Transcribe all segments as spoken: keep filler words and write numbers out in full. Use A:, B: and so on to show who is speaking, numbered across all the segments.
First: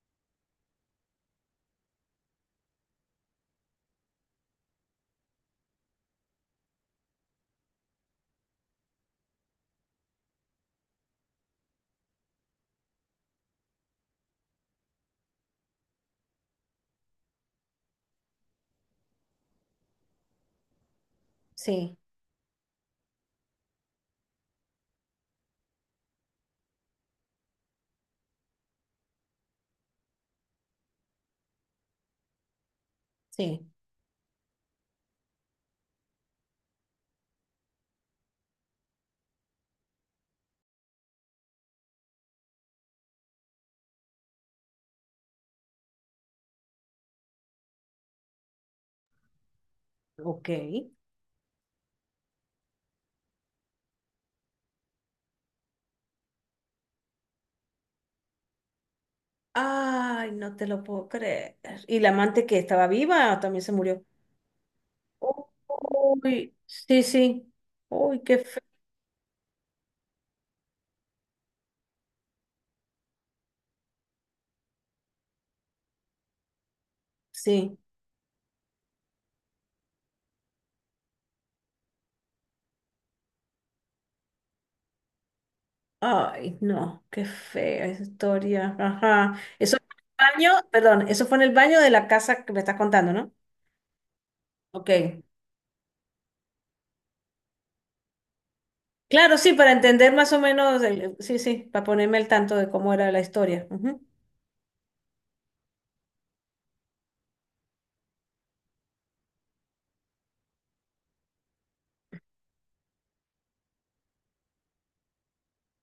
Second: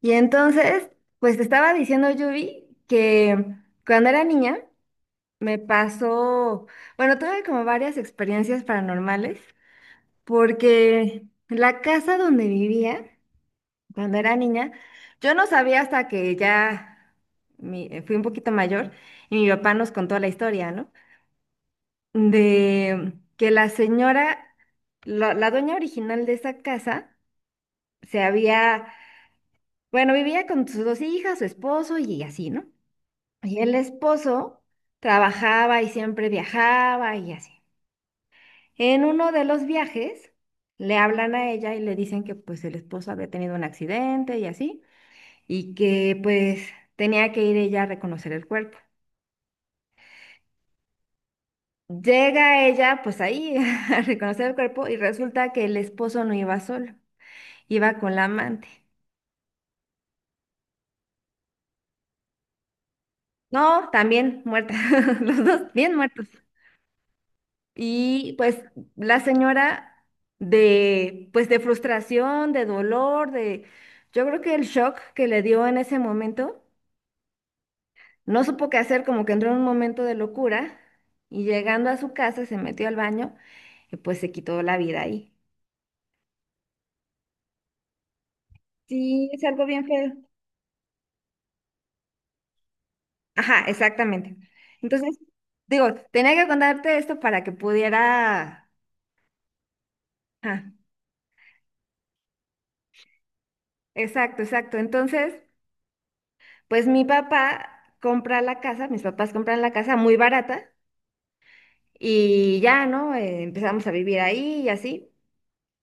A: Y entonces, pues te estaba diciendo, Yubi, que cuando era niña me pasó, bueno, tuve como varias experiencias paranormales, porque la casa donde vivía cuando era niña, yo no sabía hasta que ya mi- eh, fui un poquito mayor y mi papá nos contó la historia, ¿no?
B: Sí,
A: De que la señora, la, la dueña original de esa casa, se había, bueno, vivía con sus dos hijas, su esposo y así, ¿no? Y
B: sí,
A: el esposo trabajaba y siempre viajaba y así. En uno de los viajes le hablan a ella y le dicen que pues el esposo había tenido un accidente y así, y que pues tenía que ir ella a reconocer el cuerpo.
B: ok.
A: Llega ella pues ahí a reconocer el cuerpo y resulta que el esposo no iba solo, iba con la amante.
B: Ay, no te lo puedo creer. ¿Y la amante que estaba viva también se
A: No,
B: murió?
A: también muerta, los dos bien muertos.
B: Uy, sí, sí. Uy,
A: Y
B: qué
A: pues
B: feo.
A: la señora de, pues de frustración, de dolor, de, yo creo que el shock que le dio en ese momento,
B: Sí.
A: no supo qué hacer, como que entró en un momento de locura y llegando a su casa se metió al baño y pues se quitó la vida ahí.
B: Ay, no, qué fea esa historia.
A: Sí,
B: Ajá.
A: es algo
B: Eso
A: bien
B: fue
A: feo.
B: en el baño, perdón, eso fue en el baño de la casa que me estás contando, ¿no?
A: Ajá, exactamente.
B: Ok.
A: Entonces, digo, tenía que contarte esto para que pudiera...
B: Claro, sí, para entender más o
A: Ajá,
B: menos, el- sí, sí, para ponerme al tanto de cómo era la historia. Ujú.
A: exacto, exacto. Entonces... Pues mi papá compra la casa, mis papás compran la casa muy barata y ya, ¿no? Eh, empezamos a vivir ahí y así.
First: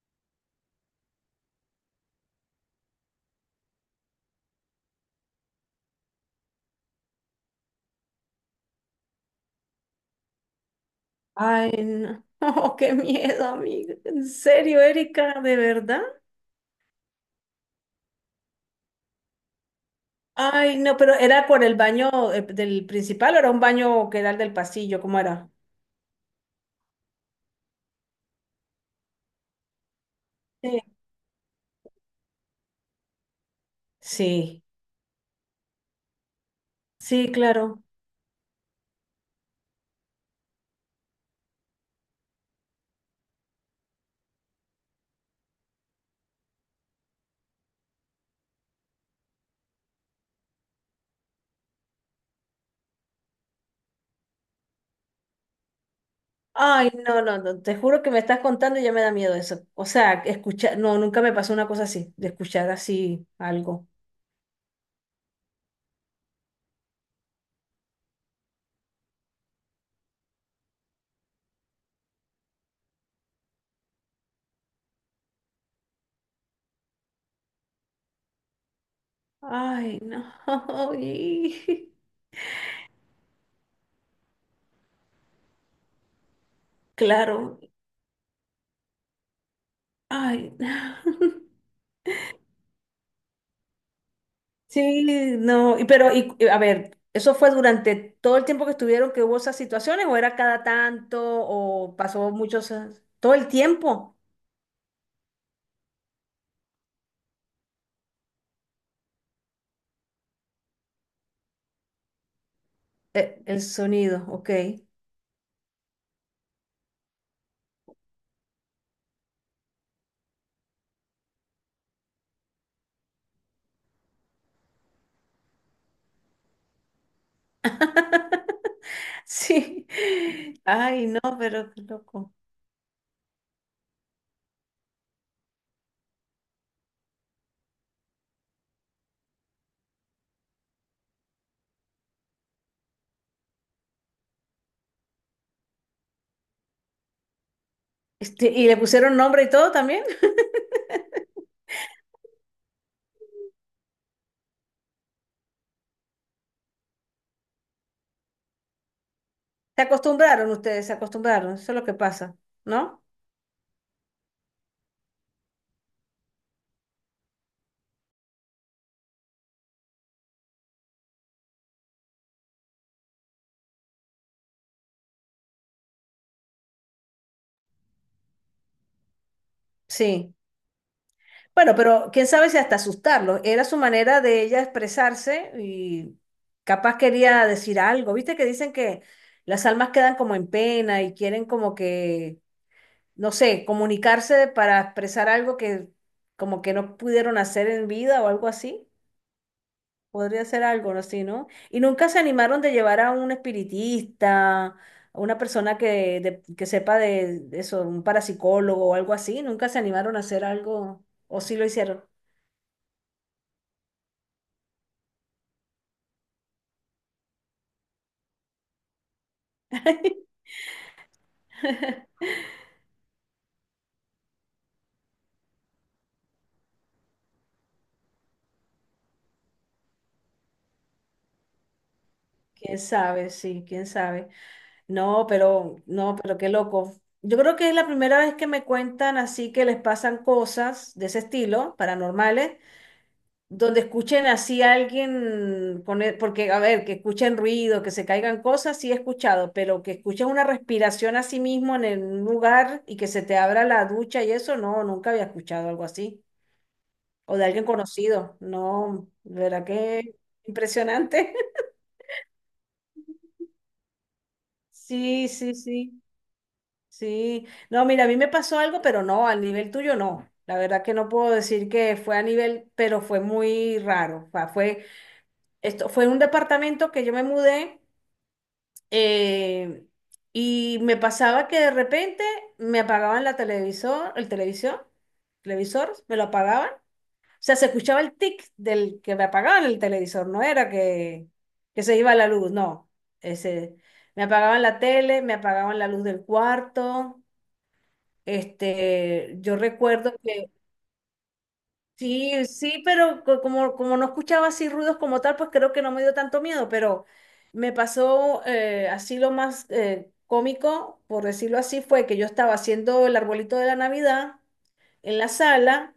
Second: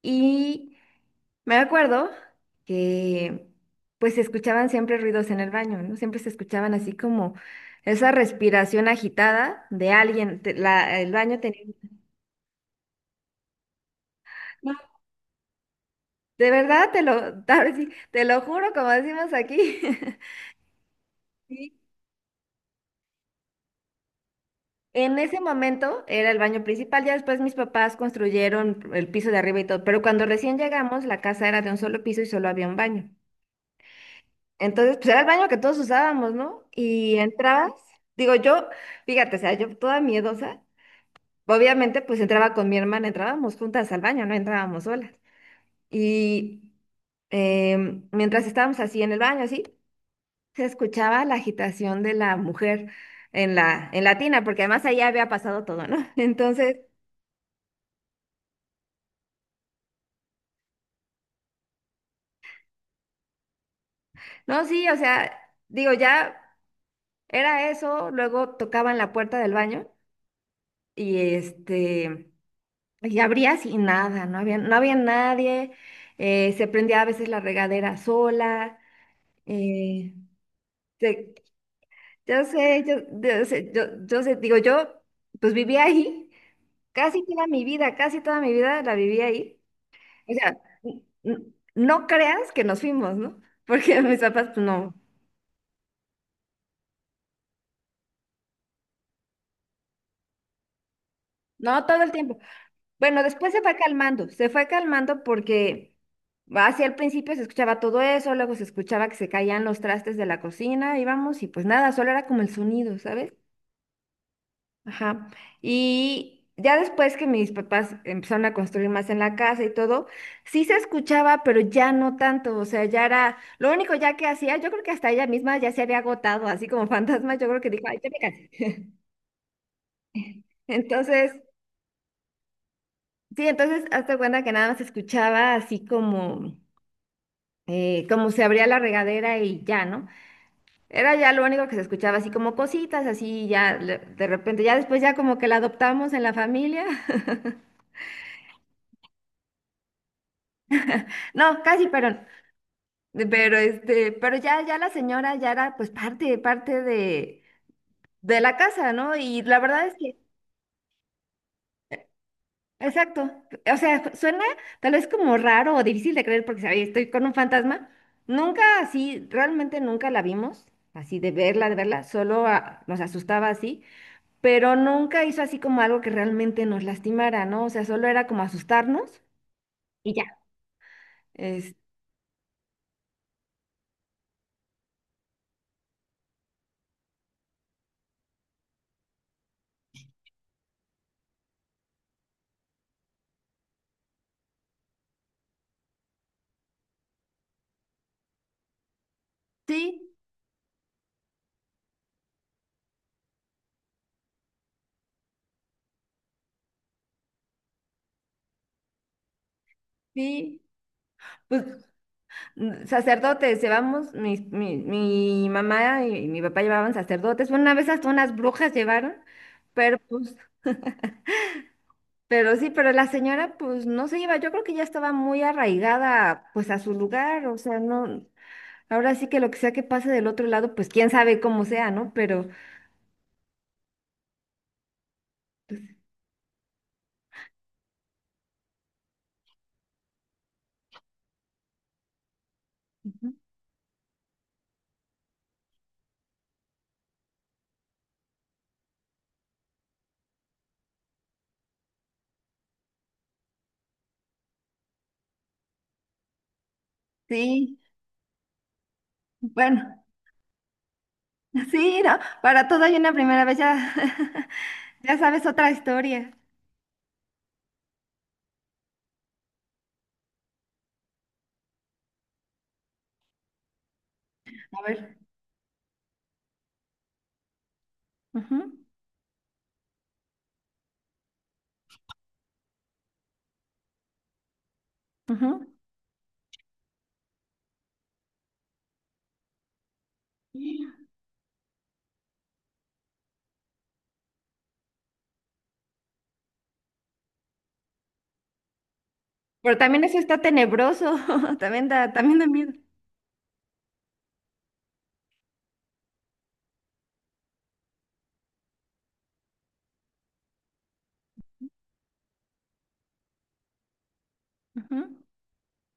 A: Y me acuerdo que pues se escuchaban siempre ruidos en el baño, ¿no? Siempre se escuchaban así como esa respiración agitada de alguien. Te- la- el baño tenía...
B: Ay, no. Qué miedo, amiga. ¿En
A: No,
B: serio, Erika? ¿De verdad?
A: de verdad, te lo, ahora sí, te lo juro, como decimos aquí.
B: Ay, no, pero ¿era por el baño eh, del principal o era un baño que era el del pasillo?
A: En
B: ¿Cómo
A: ese
B: era?
A: momento era el baño principal, ya después mis papás construyeron el piso de arriba y todo, pero cuando recién
B: Sí.
A: llegamos la casa era de un solo piso y solo había un baño.
B: Sí,
A: Entonces, pues era el baño que todos usábamos, ¿no? Y
B: sí,
A: entrabas,
B: claro.
A: digo yo, fíjate, o sea, yo toda miedosa, obviamente pues entraba con mi hermana, entrábamos juntas al baño, no entrábamos solas. Y em, mientras estábamos así en el baño, así, se escuchaba la agitación de la mujer en la, en la tina, porque además ahí había pasado todo, ¿no? Entonces...
B: Ay, no, no, no, te juro que me estás contando y ya me da miedo eso. O sea, escuchar, no, nunca me pasó una cosa así, de escuchar así algo.
A: No, sí, o sea, digo, ya era eso, luego tocaban la puerta del baño y este, y abrías y nada, no había, no había nadie, eh, se prendía a veces la regadera sola,
B: Ay,
A: eh,
B: no.
A: se- yo sé, yo, yo sé, yo, yo sé, digo, yo pues vivía ahí casi toda
B: Claro.
A: mi vida, casi toda mi vida la viví ahí. O
B: Ay.
A: sea, n- n- no creas que nos fuimos, ¿no? Porque mis papás, pues no,
B: Sí, no, y pero y, y, a ver, ¿eso fue durante todo el tiempo que estuvieron que hubo esas situaciones o era cada tanto
A: no
B: o
A: todo el
B: pasó
A: tiempo.
B: muchos años?
A: Bueno,
B: Todo el
A: después se fue
B: tiempo.
A: calmando, se fue calmando porque hacia el principio se escuchaba todo eso, luego se escuchaba que se caían los trastes de la cocina, íbamos y pues nada, solo era como el sonido, ¿sabes?
B: Eh, el sonido, ok.
A: Ajá. Y ya después que mis papás empezaron a construir más en la casa y todo, sí se escuchaba, pero ya no tanto, o sea, ya era, lo único ya que hacía, yo creo que hasta ella misma ya se había agotado, así como fantasma, yo creo que dijo, ay, ya me cansé".
B: Sí. Ay, no,
A: Entonces,
B: pero qué loco.
A: sí, entonces hazte cuenta que nada más se escuchaba así como eh, como se abría la regadera y ya, ¿no? Era ya lo único que se escuchaba, así como cositas, así ya le- de repente, ya después ya como que la adoptamos en la familia.
B: Este, y le pusieron nombre y todo también.
A: No, casi, pero, pero este, pero ya, ya la señora ya era pues parte, parte de, de la casa, ¿no? Y la
B: Se
A: verdad es que,
B: acostumbraron ustedes, se acostumbraron, eso es lo que pasa, ¿no?
A: exacto, o sea, suena tal vez como raro o difícil de creer porque, ¿sabes? Estoy con un fantasma. Nunca así, realmente nunca la vimos, así de verla, de verla, solo ah, nos asustaba así. Pero nunca hizo así como algo que realmente nos lastimara, ¿no? O sea, solo era como asustarnos y ya.
B: Sí.
A: Es,
B: Bueno, pero quién sabe si hasta asustarlos. Era su manera de ella expresarse y capaz quería decir algo. Viste que dicen que las almas quedan como en pena y quieren como que, no sé, comunicarse para expresar algo que como que no pudieron hacer en vida o algo así.
A: sí,
B: Podría ser algo así, ¿no? Y nunca se animaron de llevar a un espiritista, a una persona que, de- que sepa de de eso, un parapsicólogo o algo así. Nunca se animaron a hacer
A: sí.
B: algo, o sí
A: Pues
B: lo hicieron.
A: mm, sacerdotes, llevamos, mis- mi, mi mamá y mi papá llevaban sacerdotes. Bueno, una vez hasta unas brujas llevaron, pero pues, pero sí, pero la señora pues no se iba. Yo creo que ya estaba muy arraigada pues a su lugar, o sea, no, ahora sí que lo que sea que pase del otro lado, pues quién sabe cómo sea, ¿no? Pero
B: Quién sabe, sí, quién sabe. No, pero, no, pero qué loco. Yo creo que es la primera vez que me cuentan así que les pasan cosas de ese estilo, paranormales,
A: ujú.
B: donde escuchen así a alguien con e- porque, a ver, que escuchen ruido, que se caigan cosas, sí he escuchado, pero que escuchen una respiración a sí mismo en el- un lugar y que se te abra la ducha y eso, no, nunca había escuchado algo así. O de alguien
A: Sí,
B: conocido, no, de verdad
A: bueno.
B: que impresionante.
A: Sí, no, para todo hay una primera vez, ya, ya
B: Sí,
A: sabes
B: sí,
A: otra
B: sí.
A: historia.
B: Sí, no, mira, a mí me pasó algo, pero no, al nivel tuyo no. La verdad que no puedo decir que fue a nivel, pero fue muy raro. O sea,
A: A
B: fue,
A: ver.
B: esto, fue un departamento que yo me mudé,
A: Ujú,
B: eh, y me pasaba que de repente me apagaban la televisor, el televisor,
A: ujú.
B: televisor, me lo apagaban. O sea, se escuchaba el tic del que me apagaban el televisor, no era que, que se iba la luz, no. Ese, me apagaban la tele, me apagaban la luz del cuarto. Este, yo
A: Pero también
B: recuerdo
A: eso está
B: que
A: tenebroso, también da, también
B: sí,
A: da miedo.
B: sí, pero co- como, como no escuchaba así ruidos como tal, pues creo que no me dio tanto miedo, pero me pasó eh, así lo más eh, cómico, por decirlo así, fue que yo estaba haciendo el arbolito de la Navidad en
A: Ujú.
B: la sala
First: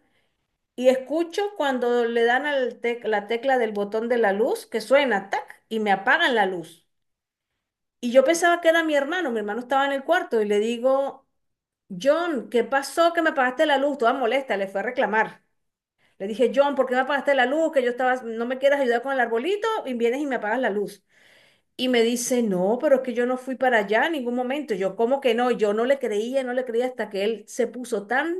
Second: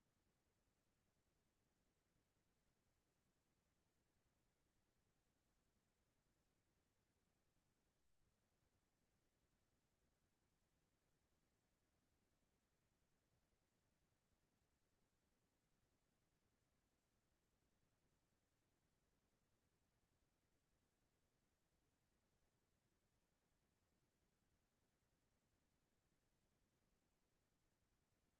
B: y escucho cuando le dan al tec- la tecla del botón de la luz que suena, tac, y me apagan la luz. Y yo pensaba que era mi hermano, mi hermano estaba en el cuarto y le digo, John, ¿qué pasó que me apagaste la luz? Toda molesta, le fue a reclamar. Le dije, John, ¿por qué me apagaste la luz? Que yo estaba, no me quieres ayudar con el arbolito y vienes y me apagas la luz. Y me dice, no, pero es que yo no fui para allá en ningún momento. Yo, ¿cómo que no? Yo no le creía, no le creía hasta que él se puso tan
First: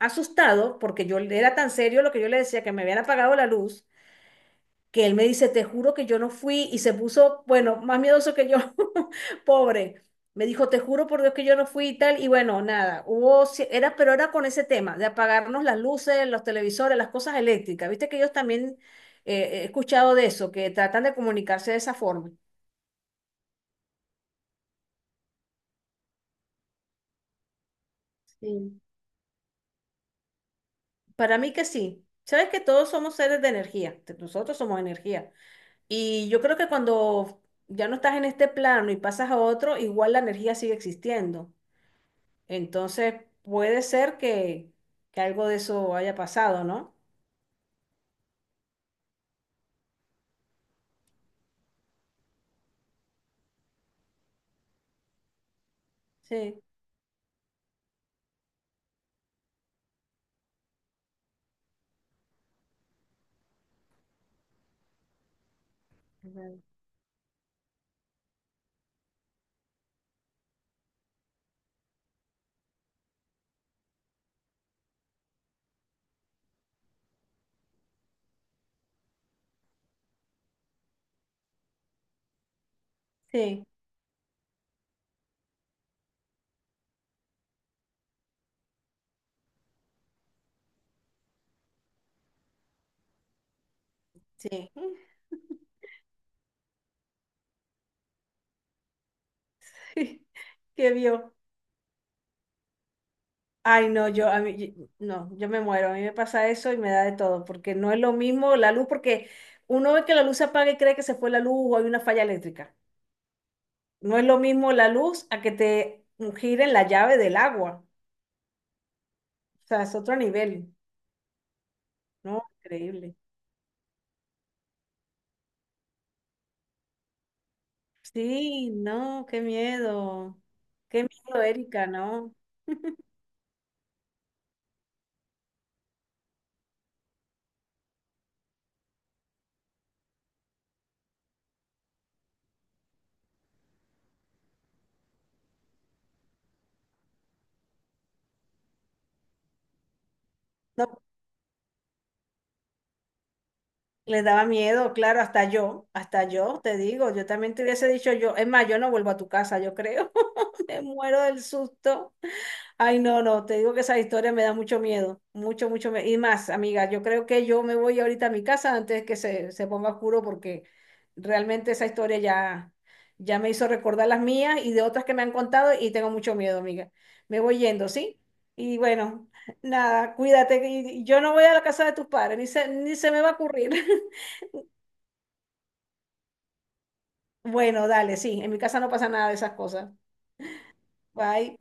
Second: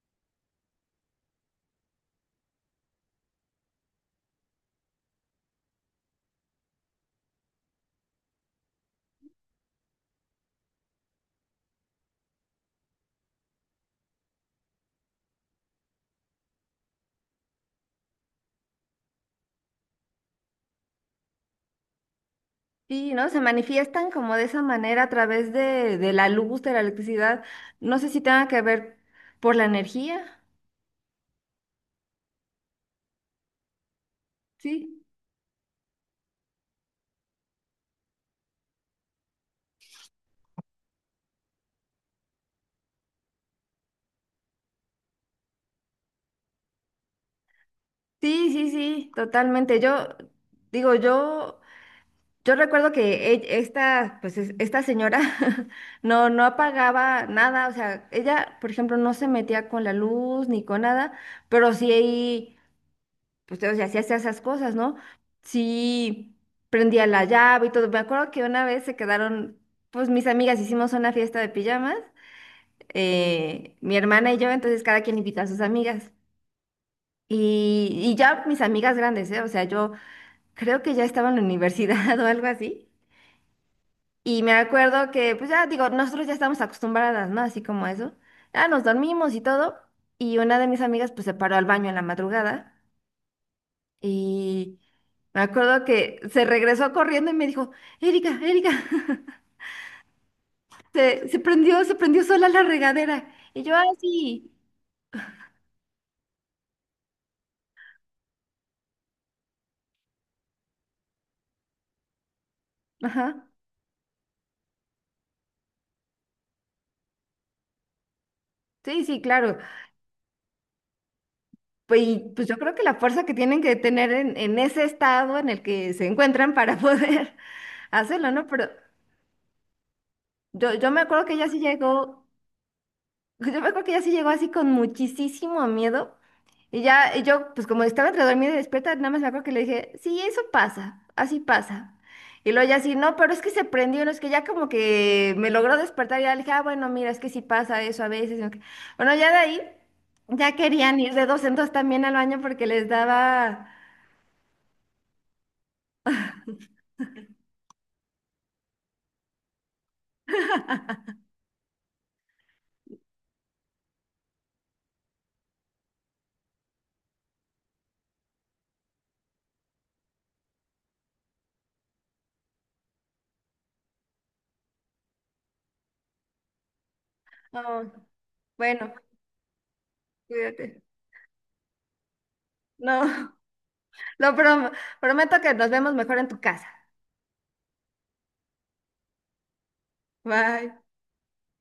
B: asustado porque yo era tan serio lo que yo le decía que me habían apagado la luz que él me dice, te juro que yo no fui, y se puso, bueno, más miedoso que yo, pobre. Me dijo, te juro por Dios que yo no fui y tal, y bueno, nada, hubo, ci- era, pero era con ese tema, de apagarnos las luces, los televisores, las cosas eléctricas. Viste que ellos también eh, eh, he escuchado de eso, que tratan de comunicarse de esa forma.
A: Sí, ¿no? Se manifiestan como de esa manera a través de, de la luz, de la electricidad. No sé si tenga que
B: Sí.
A: ver por la energía.
B: Para mí que sí. Sabes que todos somos seres de energía, t- nosotros somos
A: Sí.
B: energía. Y yo creo que cuando ya no estás en este plano y pasas a otro, igual la energía sigue existiendo. Entonces, puede ser que, que algo de eso haya pasado, ¿no?
A: Sí, sí, sí, totalmente. Yo digo, yo Yo recuerdo que e- esta, pues es- esta señora no, no
B: Sí,
A: apagaba nada, o sea, ella, por ejemplo, no se metía con la luz ni con nada, pero sí, ahí, pues, o sea, sí hacía esas cosas, ¿no? Sí
B: ujú,
A: prendía la llave y todo. Me acuerdo que una vez se quedaron, pues mis amigas hicimos una fiesta de pijamas, eh, mi hermana y yo, entonces cada quien invita a sus amigas. Y, y ya mis amigas grandes, ¿eh? O sea, yo creo que ya estaba en la universidad o algo así.
B: sí,
A: Y me acuerdo que, pues ya digo, nosotros ya estamos acostumbradas, ¿no? Así como eso. Ya nos dormimos y todo. Y una de mis amigas, pues se paró al baño en la madrugada.
B: sí.
A: Y me acuerdo que se regresó corriendo y me dijo, Erika, Erika,
B: ¿Qué
A: se,
B: vio?
A: se prendió, se prendió sola la regadera. Y yo, ah,
B: Ay, no, yo, a
A: sí.
B: mí, y- no, yo me muero, a mí me pasa eso y me da de todo, porque no es lo mismo la luz, porque uno ve que la luz se apaga y cree que se fue la luz o hay una falla eléctrica.
A: Ajá.
B: No es lo mismo la luz a que te giren la llave del agua.
A: Sí, sí, claro.
B: O sea, es otro nivel,
A: Pues, y,
B: ¿no?
A: pues yo creo que la
B: Increíble.
A: fuerza que tienen que tener en, en ese estado en el que se encuentran para poder hacerlo, ¿no? Pero
B: Sí, no, qué miedo.
A: yo, yo me
B: Qué
A: acuerdo que
B: miedo,
A: ella sí
B: Erika,
A: llegó.
B: ¿no?
A: Pues, yo me acuerdo que ella sí llegó así con muchísimo miedo. Y ya, y yo, pues como estaba entre dormida y despierta, nada más me acuerdo que le dije, sí, eso pasa, así pasa. Y luego ya así, no, pero es que se prendió, no es que ya como que me logró despertar y ya le dije, ah, bueno, mira, es que sí pasa eso a veces. ¿No? Bueno, ya de ahí, ya querían
B: No,
A: ir de dos en dos también al baño porque les daba,
B: les daba miedo, claro, hasta yo, hasta yo, te digo, yo también te hubiese dicho yo, es más, yo no vuelvo a tu casa, yo creo. Me muero del susto. Ay, no, no, te digo que esa historia me da mucho miedo, mucho, mucho miedo. Y más, amiga, yo creo que yo me voy ahorita a mi casa antes que se, se ponga oscuro porque realmente esa historia ya, ya me hizo recordar las mías y de otras que me han contado y tengo mucho miedo, amiga. Me voy yendo,
A: "Oh,
B: ¿sí? Y
A: bueno,
B: bueno, nada, cuídate, que
A: cuídate.
B: y yo no voy a la casa de tus padres, ni se, ni
A: No,
B: se me va a ocurrir.
A: lo prom- prometo que nos vemos mejor en tu casa.
B: Bueno, dale, sí, en mi casa no pasa nada de esas cosas.
A: Bye.
B: Bye.